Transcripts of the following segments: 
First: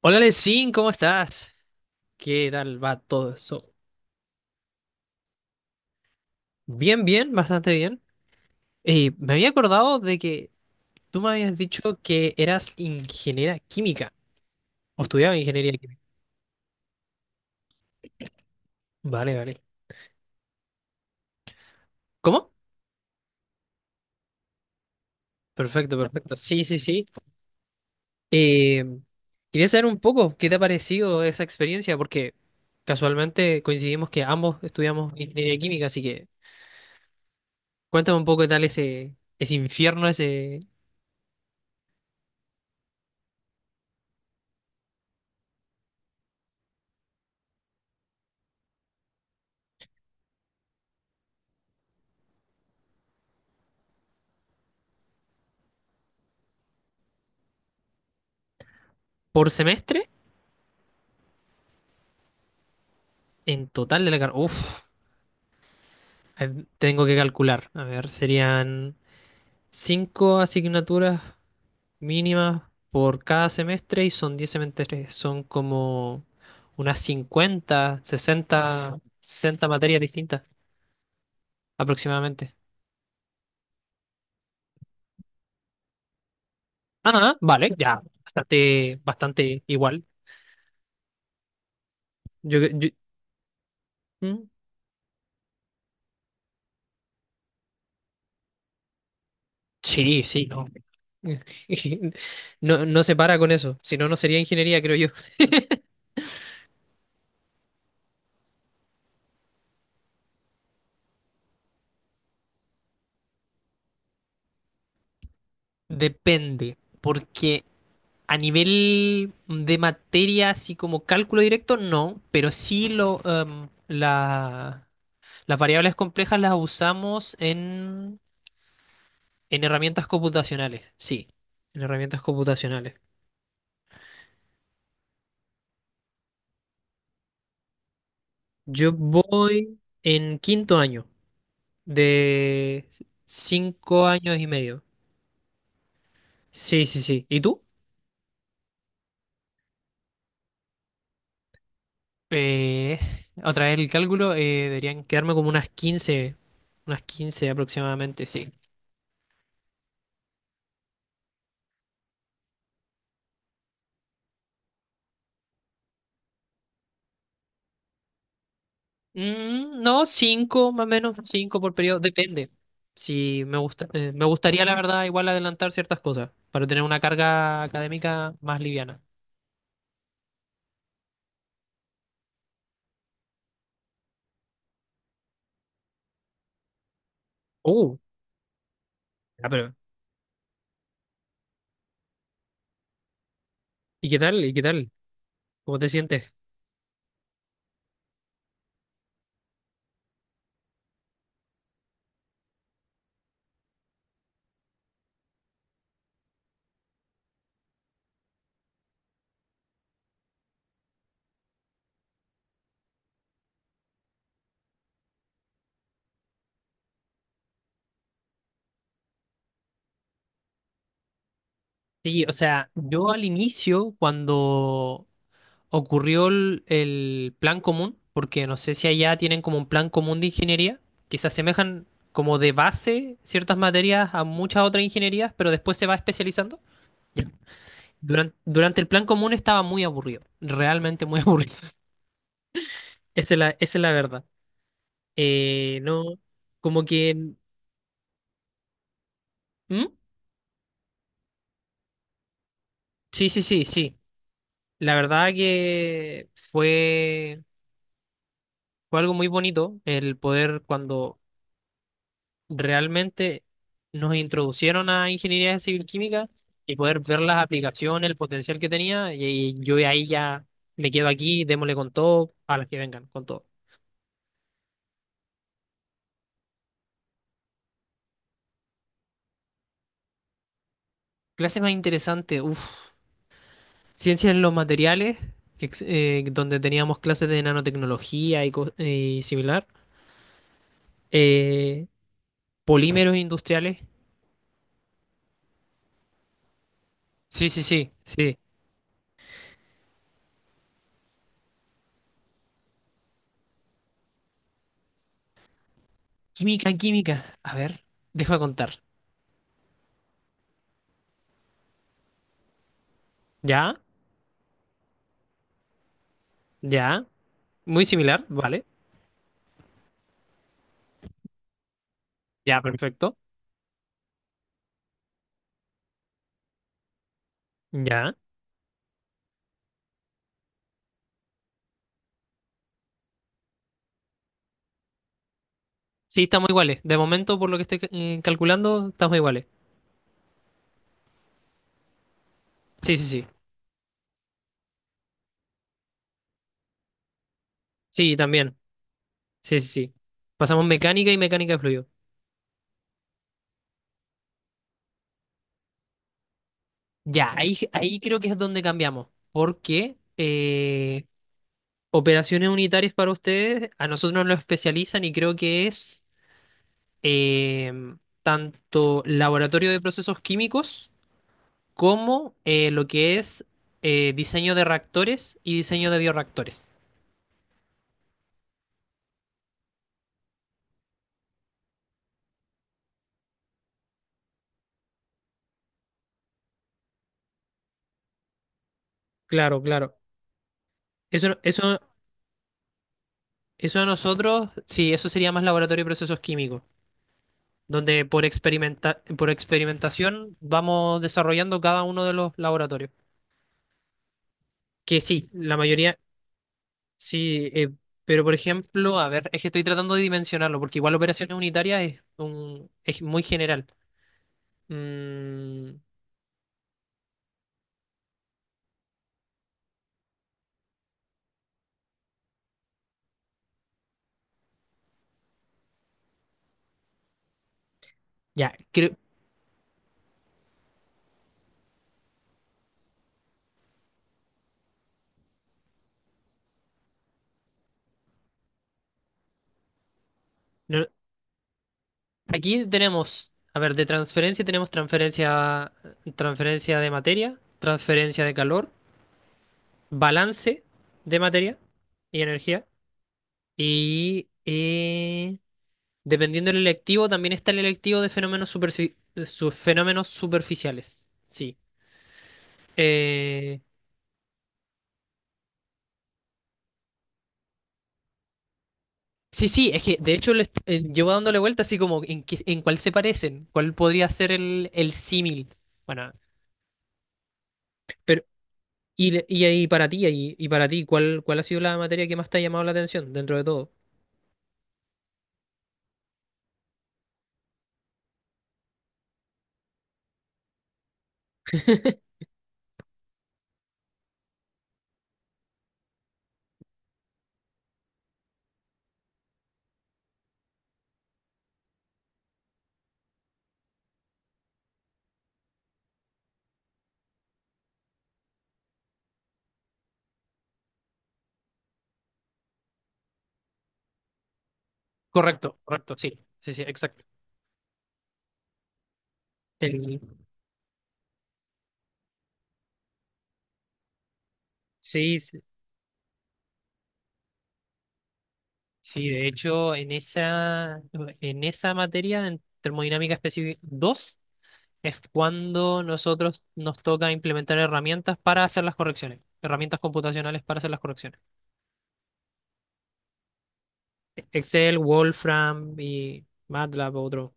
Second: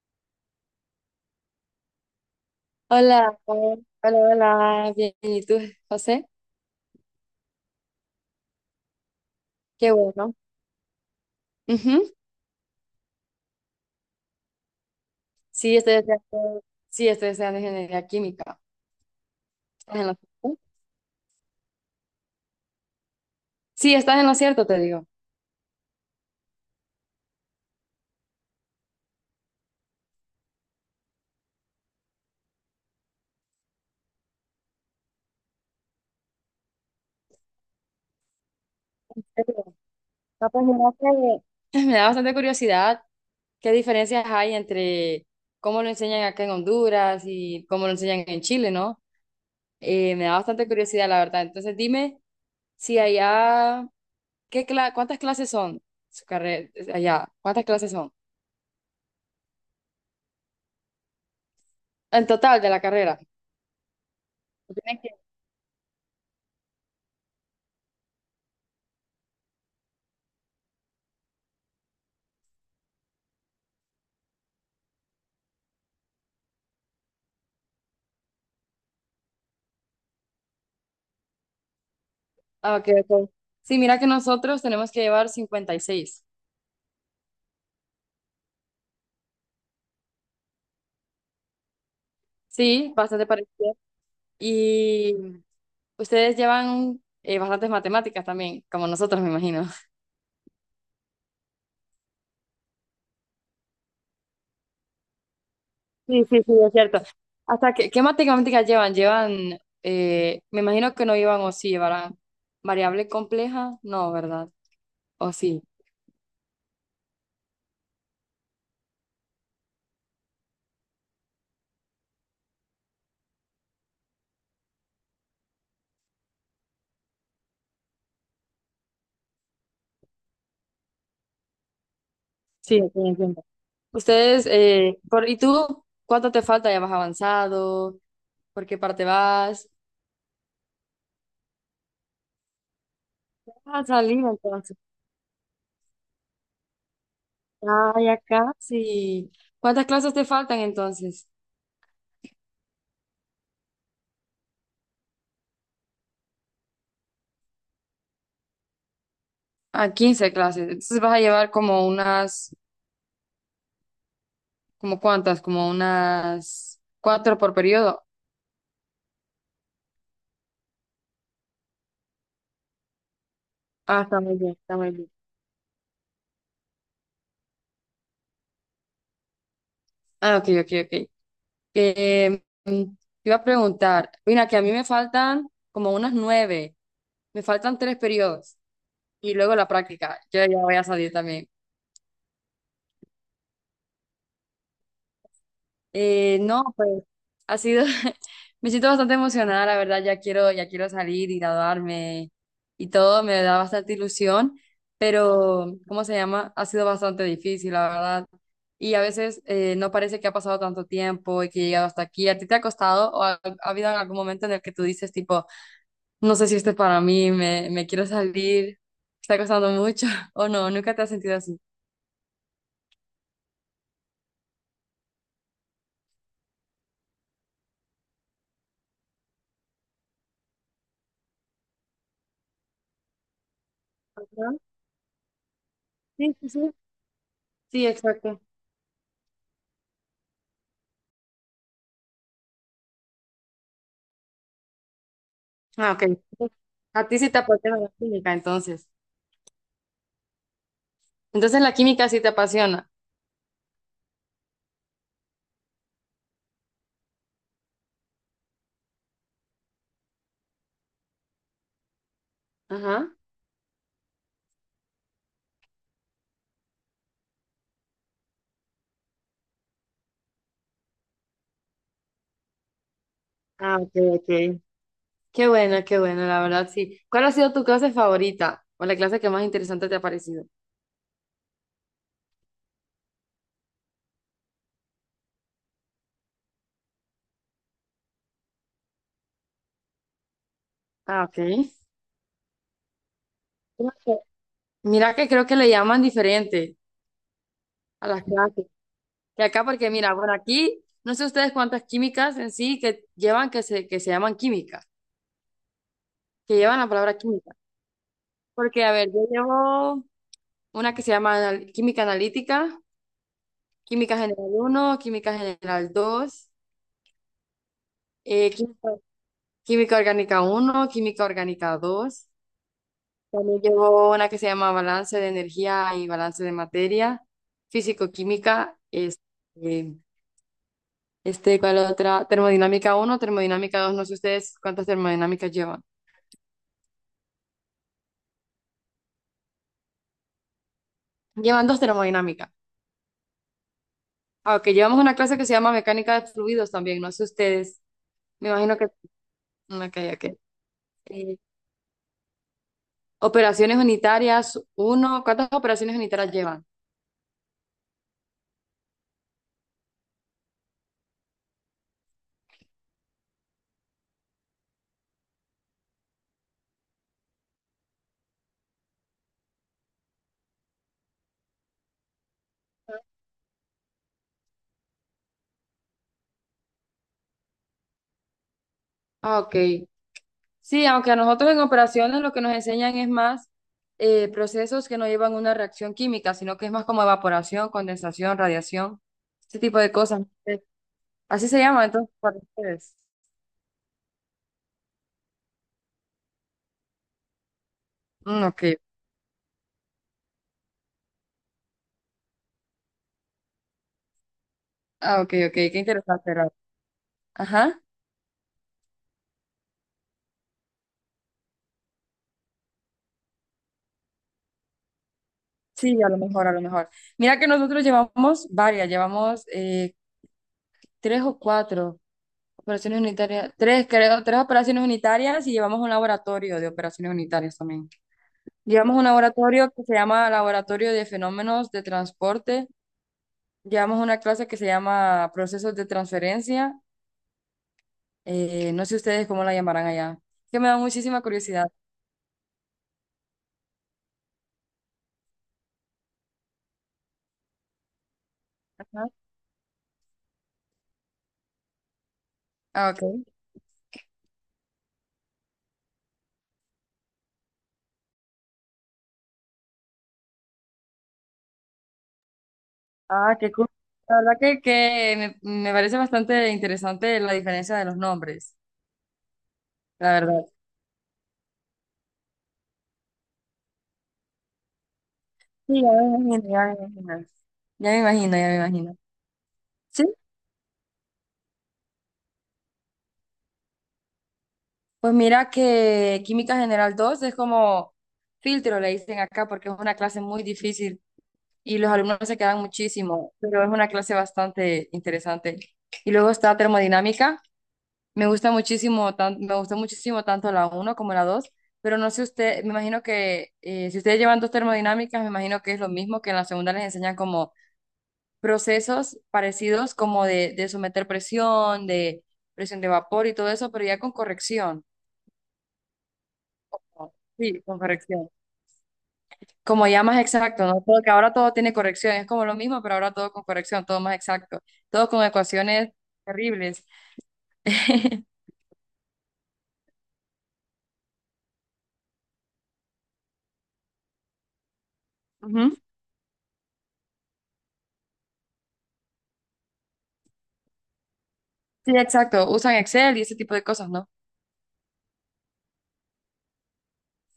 Hola, Lesin, ¿cómo estás? ¿Qué tal va todo Hola, eso? hola, hola, bien, ¿y tú, José? Bien, bien, bastante bien. Me había Qué acordado de bueno. que tú me habías dicho Ujú. que eras ingeniera química o estudiaba ingeniería Sí, química. Estoy estudiando ingeniería química. Vale, vale. ¿Estás en lo cierto? ¿Cómo? Sí, estás en lo cierto, te digo. Perfecto, perfecto. Sí, sí, sí. Eh, Quería saber un poco qué te ha parecido esa experiencia, porque casualmente coincidimos que ambos estudiamos ingeniería química, así que cuéntame un poco qué tal ese Pero, infierno, no, ese pues, mira que me da bastante curiosidad qué diferencias hay entre cómo lo enseñan acá en Honduras y cómo lo enseñan en Chile, ¿no? Me da bastante curiosidad, la verdad. Entonces, dime si allá, cuántas clases son su carrera allá? ¿Cuántas clases son? por semestre En total de la carrera. en total de la carrera. Uf. Tiene que- Tengo que calcular. A ver, serían 5 asignaturas mínimas por cada semestre y son 10 semestres. Son como unas 50, 60, 60 materias distintas aproximadamente. ah, ok, ok. Sí, mira que nosotros tenemos que llevar 56. Ah, vale, ya. Bastante, bastante igual. Yo, yo- Sí, bastante parecido. mm, Y ustedes llevan bastantes matemáticas también, como nosotros, me imagino. sí, sí, no. No, no se para con eso. Si no, no sería ingeniería, creo yo. Sí, sí, sí, es cierto. Hasta que, ¿qué matemáticas llevan? Llevan, me imagino que no llevan o sí llevarán variable compleja, no, ¿verdad? O sí. Depende, porque a nivel de materia, así como cálculo directo, no, pero las variables complejas las usamos en herramientas computacionales, sí, en herramientas Sí, ok, computacionales. entiendo. ¿Y tú cuánto te falta? ¿Ya vas avanzado? ¿Por qué Yo parte vas? voy en quinto año, de Vas a cinco salir años y entonces. medio. Sí, sí, sí. ¿Y tú? Ay, acá sí. ¿Cuántas clases te faltan entonces? Eh, Otra vez el cálculo, deberían quedarme como unas 15, unas 15 aproximadamente, sí. Ah, 15 clases. Entonces vas a llevar como unas, ¿como cuántas? Como unas cuatro por periodo. Mm, no, cinco, más o menos, cinco por periodo, depende. Si me gusta, Ah, está me muy bien, gustaría, la está muy verdad, bien. igual adelantar ciertas cosas para tener una carga académica más liviana. Ah, ok, ok, ok. Eh, mm, te iba a preguntar, mira, que a mí me faltan como unas nueve, me faltan Uh, tres periodos y ah, luego la pero, práctica. Yo ya voy a salir también. ¿y qué tal? ¿Y qué tal? ¿Cómo te sientes? No, pues ha sido, me siento bastante emocionada, la verdad, ya quiero salir y graduarme y todo, me da bastante ilusión, pero, ¿cómo se llama? Ha sido bastante difícil, la verdad. Y a veces no parece que ha pasado tanto tiempo y que he llegado hasta aquí. ¿A ti te ha costado o ha habido algún momento en el que tú dices, tipo, no sé si esto es para mí, me quiero salir, está costando mucho o no, nunca te has sentido así? Sí, o sea, yo al inicio, cuando ocurrió el plan común, porque no sé si allá tienen como un plan común de ingeniería, que se asemejan como de base ciertas materias a ¿No? muchas otras ingenierías, pero después se va Sí, sí, especializando. sí. Sí, exacto. Durante el plan común estaba muy aburrido, realmente muy aburrido. Esa es la verdad. Ah, ok. No, como A ti sí que... te apasiona la química, entonces. ¿Mm? Entonces la química sí te apasiona. Sí, sí, sí, sí. La verdad que fue, fue algo muy bonito el poder cuando Ajá. realmente nos introducieron a ingeniería civil química y poder ver las aplicaciones, el potencial que tenía. Y yo de ahí ya me quedo aquí, démosle con todo, a las que vengan, con todo. Ah, ok, ok. Qué bueno, la verdad sí. ¿Cuál ha sido tu clase favorita o la clase que más interesante te ha parecido? Clase más interesante, uff. Ciencia en los materiales, que donde teníamos clases de nanotecnología y, y similar. Ah, ok. Eh, Polímeros industriales. Creo que- mira que creo que le llaman diferente Sí, sí, sí, a las sí. clases. Que acá, porque mira, bueno, aquí no sé ustedes cuántas químicas en sí que llevan que se llaman química, que Química, llevan la química. palabra A química. ver, deja contar. Porque, a ver, yo llevo una que se llama química analítica. Ya, Química general uno, química general 2, ya. Muy similar, eh, vale. química, química orgánica uno, química orgánica 2. Ya, perfecto. También llevo una que se llama balance de energía y balance de materia, Ya. físico-química, ¿cuál otra? Termodinámica uno, termodinámica 2. No sé ustedes cuántas termodinámicas llevan. Sí, estamos iguales. De momento, por lo que estoy calculando, estamos iguales. Llevan dos termodinámicas. Sí, sí, sí. Aunque llevamos una clase que se llama mecánica de fluidos también, no sé ustedes. Sí, Me también. imagino que... Sí, sí, sí. Ok, ok. Pasamos mecánica y Eh, mecánica de fluido. operaciones unitarias uno. ¿Cuántas operaciones unitarias llevan? Ya, ahí, ahí creo que es donde cambiamos. Porque operaciones unitarias para ustedes, a nosotros nos lo especializan y creo que es em, tanto laboratorio de procesos químicos como lo que es diseño de reactores y diseño de bioreactores. Ah, ok. Sí, aunque a nosotros en operaciones lo que nos enseñan es más procesos que no llevan una reacción química, sino que es más como evaporación, condensación, radiación, este Claro, tipo de claro. cosas. Eso, Así se eso, llama entonces para ustedes. eso a nosotros, sí, eso sería más laboratorio de procesos químicos, donde por Mm, ok. Por experimentación vamos desarrollando cada uno de los laboratorios. Que Ah, sí, ok, ok. la Qué mayoría, interesante, Raúl. sí, Ajá. pero por ejemplo, a ver, es que estoy tratando de dimensionarlo, porque igual operaciones unitarias es, un, es muy general. Mm, Sí, a lo mejor, a lo mejor. Mira que nosotros llevamos varias, llevamos tres o cuatro operaciones unitarias, tres creo, tres operaciones unitarias y llevamos un laboratorio de operaciones unitarias también. ya, Llevamos creo, un laboratorio que se llama Laboratorio de Fenómenos de Transporte. Llevamos una clase que se llama Procesos de Transferencia. No sé ustedes cómo la llamarán allá. Que me da no, muchísima curiosidad. aquí tenemos, a ver, de transferencia tenemos transferencia, transferencia de materia, transferencia de calor, Ajá. balance de materia y energía, Ah, ok. y dependiendo del electivo, también está el electivo de fenómenos, fenómenos superficiales. Sí. Ah, qué Eh, cool. La verdad que, me parece bastante interesante la diferencia de los nombres, sí, sí, es que la de hecho verdad. Llevo dándole vuelta así como en, en cuál se parecen, cuál podría ser el símil. Sí, ya me Bueno, imagino, ya me imagino. Ya me pero imagino, ya me imagino. y, le- y ahí para Sí, ti, para ti, ¿cuál, cuál ha sido la materia que más te ha llamado la atención dentro de todo? pues mira que Química General 2 es como filtro, le dicen acá, porque es una clase muy difícil y los alumnos se quedan muchísimo, pero es una clase bastante interesante. Y luego está termodinámica. Me gusta muchísimo, me gustó muchísimo tanto la uno como la dos, pero no sé usted, me imagino que si ustedes llevan dos termodinámicas, me imagino que es lo mismo que en la segunda les enseñan como procesos parecidos como de someter presión de vapor y todo eso, pero ya con corrección. Correcto, correcto, sí, sí, sí, exacto. Sí, con corrección. Como El, ya más exacto, ¿no? Porque ahora todo tiene corrección, es como lo mismo, pero ahora todo con corrección, todo más exacto, todo sí, con sí, ecuaciones terribles. sí, de hecho, en esa materia, en termodinámica específica 2 es Ujú. cuando nosotros nos toca implementar herramientas para hacer las correcciones, herramientas computacionales para hacer las correcciones. Sí, exacto, usan Excel y ese tipo de cosas, ¿no? Excel, Wolfram y MATLAB, otro.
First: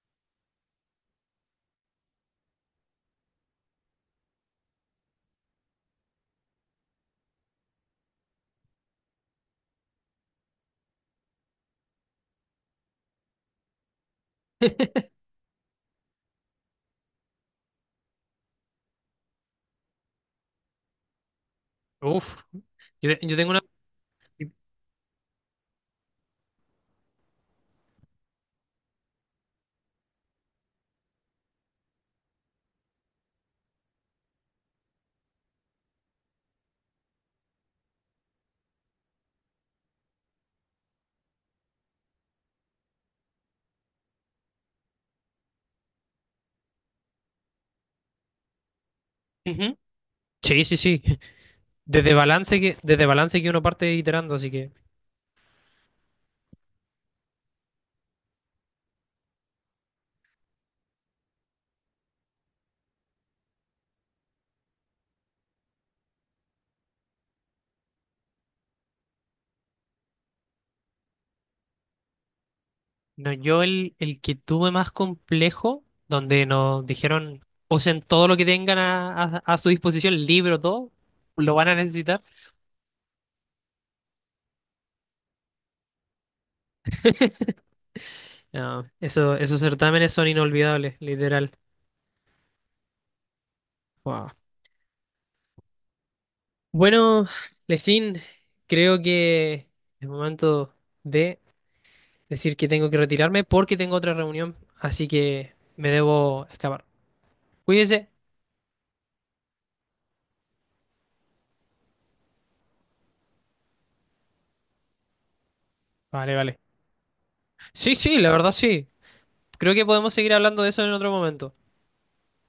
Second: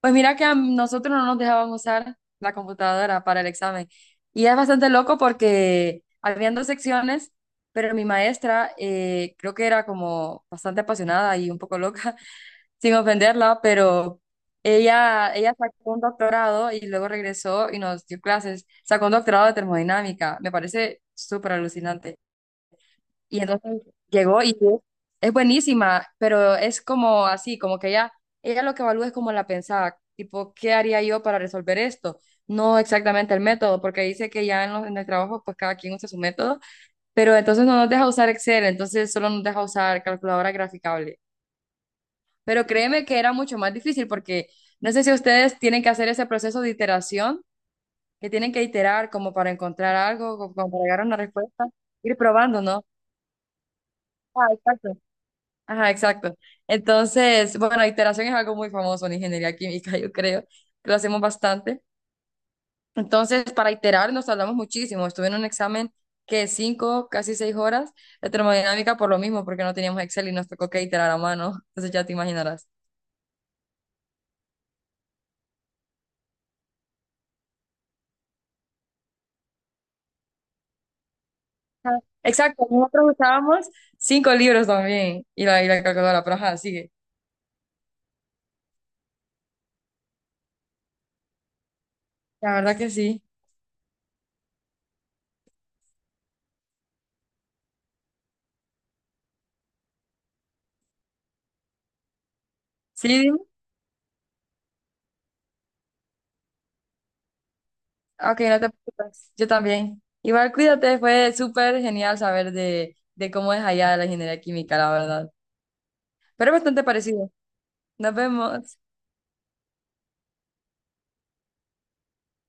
Pues mira que a nosotros no nos dejaban usar la computadora para el examen. Y es bastante loco porque habían dos secciones, pero mi maestra creo que era como bastante apasionada y un poco loca, sin ofenderla, pero ella, sacó un doctorado y luego regresó y nos dio clases. Sacó un doctorado de termodinámica, me parece súper alucinante. Uf, yo Y tengo una... entonces llegó y es buenísima, pero es como así, como que ella, lo que evalúa es como la pensada, tipo, ¿qué haría yo para resolver esto? No exactamente el método, porque dice que ya en el trabajo, pues cada quien usa su método, pero entonces no nos deja usar Excel, entonces solo nos deja usar calculadora graficable. Pero créeme que era mucho más difícil porque no sé si ustedes tienen que hacer ese proceso de iteración, que tienen que iterar como para Ujú. encontrar algo, Sí, como sí, para llegar sí. a una respuesta, ir probando, ¿no? Desde balance que uno parte iterando, Ah, así que. exacto. Ajá, exacto. Entonces, bueno, iteración es algo muy famoso en ingeniería química, yo creo, que lo hacemos bastante. Entonces, para iterar nos tardamos muchísimo. Estuve en un examen que 5, casi 6 horas de termodinámica por lo mismo, porque no teníamos Excel y nos tocó que iterar a mano. Entonces ya te imaginarás. No, yo el que tuve más complejo, donde nos dijeron, usen todo lo que tengan a, a su disposición, el libro, todo, lo van a Ajá. necesitar. Exacto, nosotros usábamos cinco libros también y la, calculadora, pero ajá, sigue. No, eso, esos certámenes son inolvidables, literal. La verdad que sí. Wow. Bueno, Lesin, creo que es momento de decir que tengo que Sí, dime. retirarme porque tengo otra reunión, así que me debo escapar. Cuídese. Ok, no te preocupes. Yo también. Igual cuídate, fue súper genial saber de cómo es allá la ingeniería química, la verdad. Vale, Pero es vale. bastante parecido. Sí, Nos sí, la verdad vemos. sí. Creo que podemos seguir hablando de eso en otro momento.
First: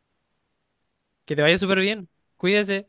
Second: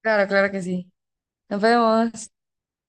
Claro, claro que sí. Que te vaya Nos súper bien. vemos. Cuídese.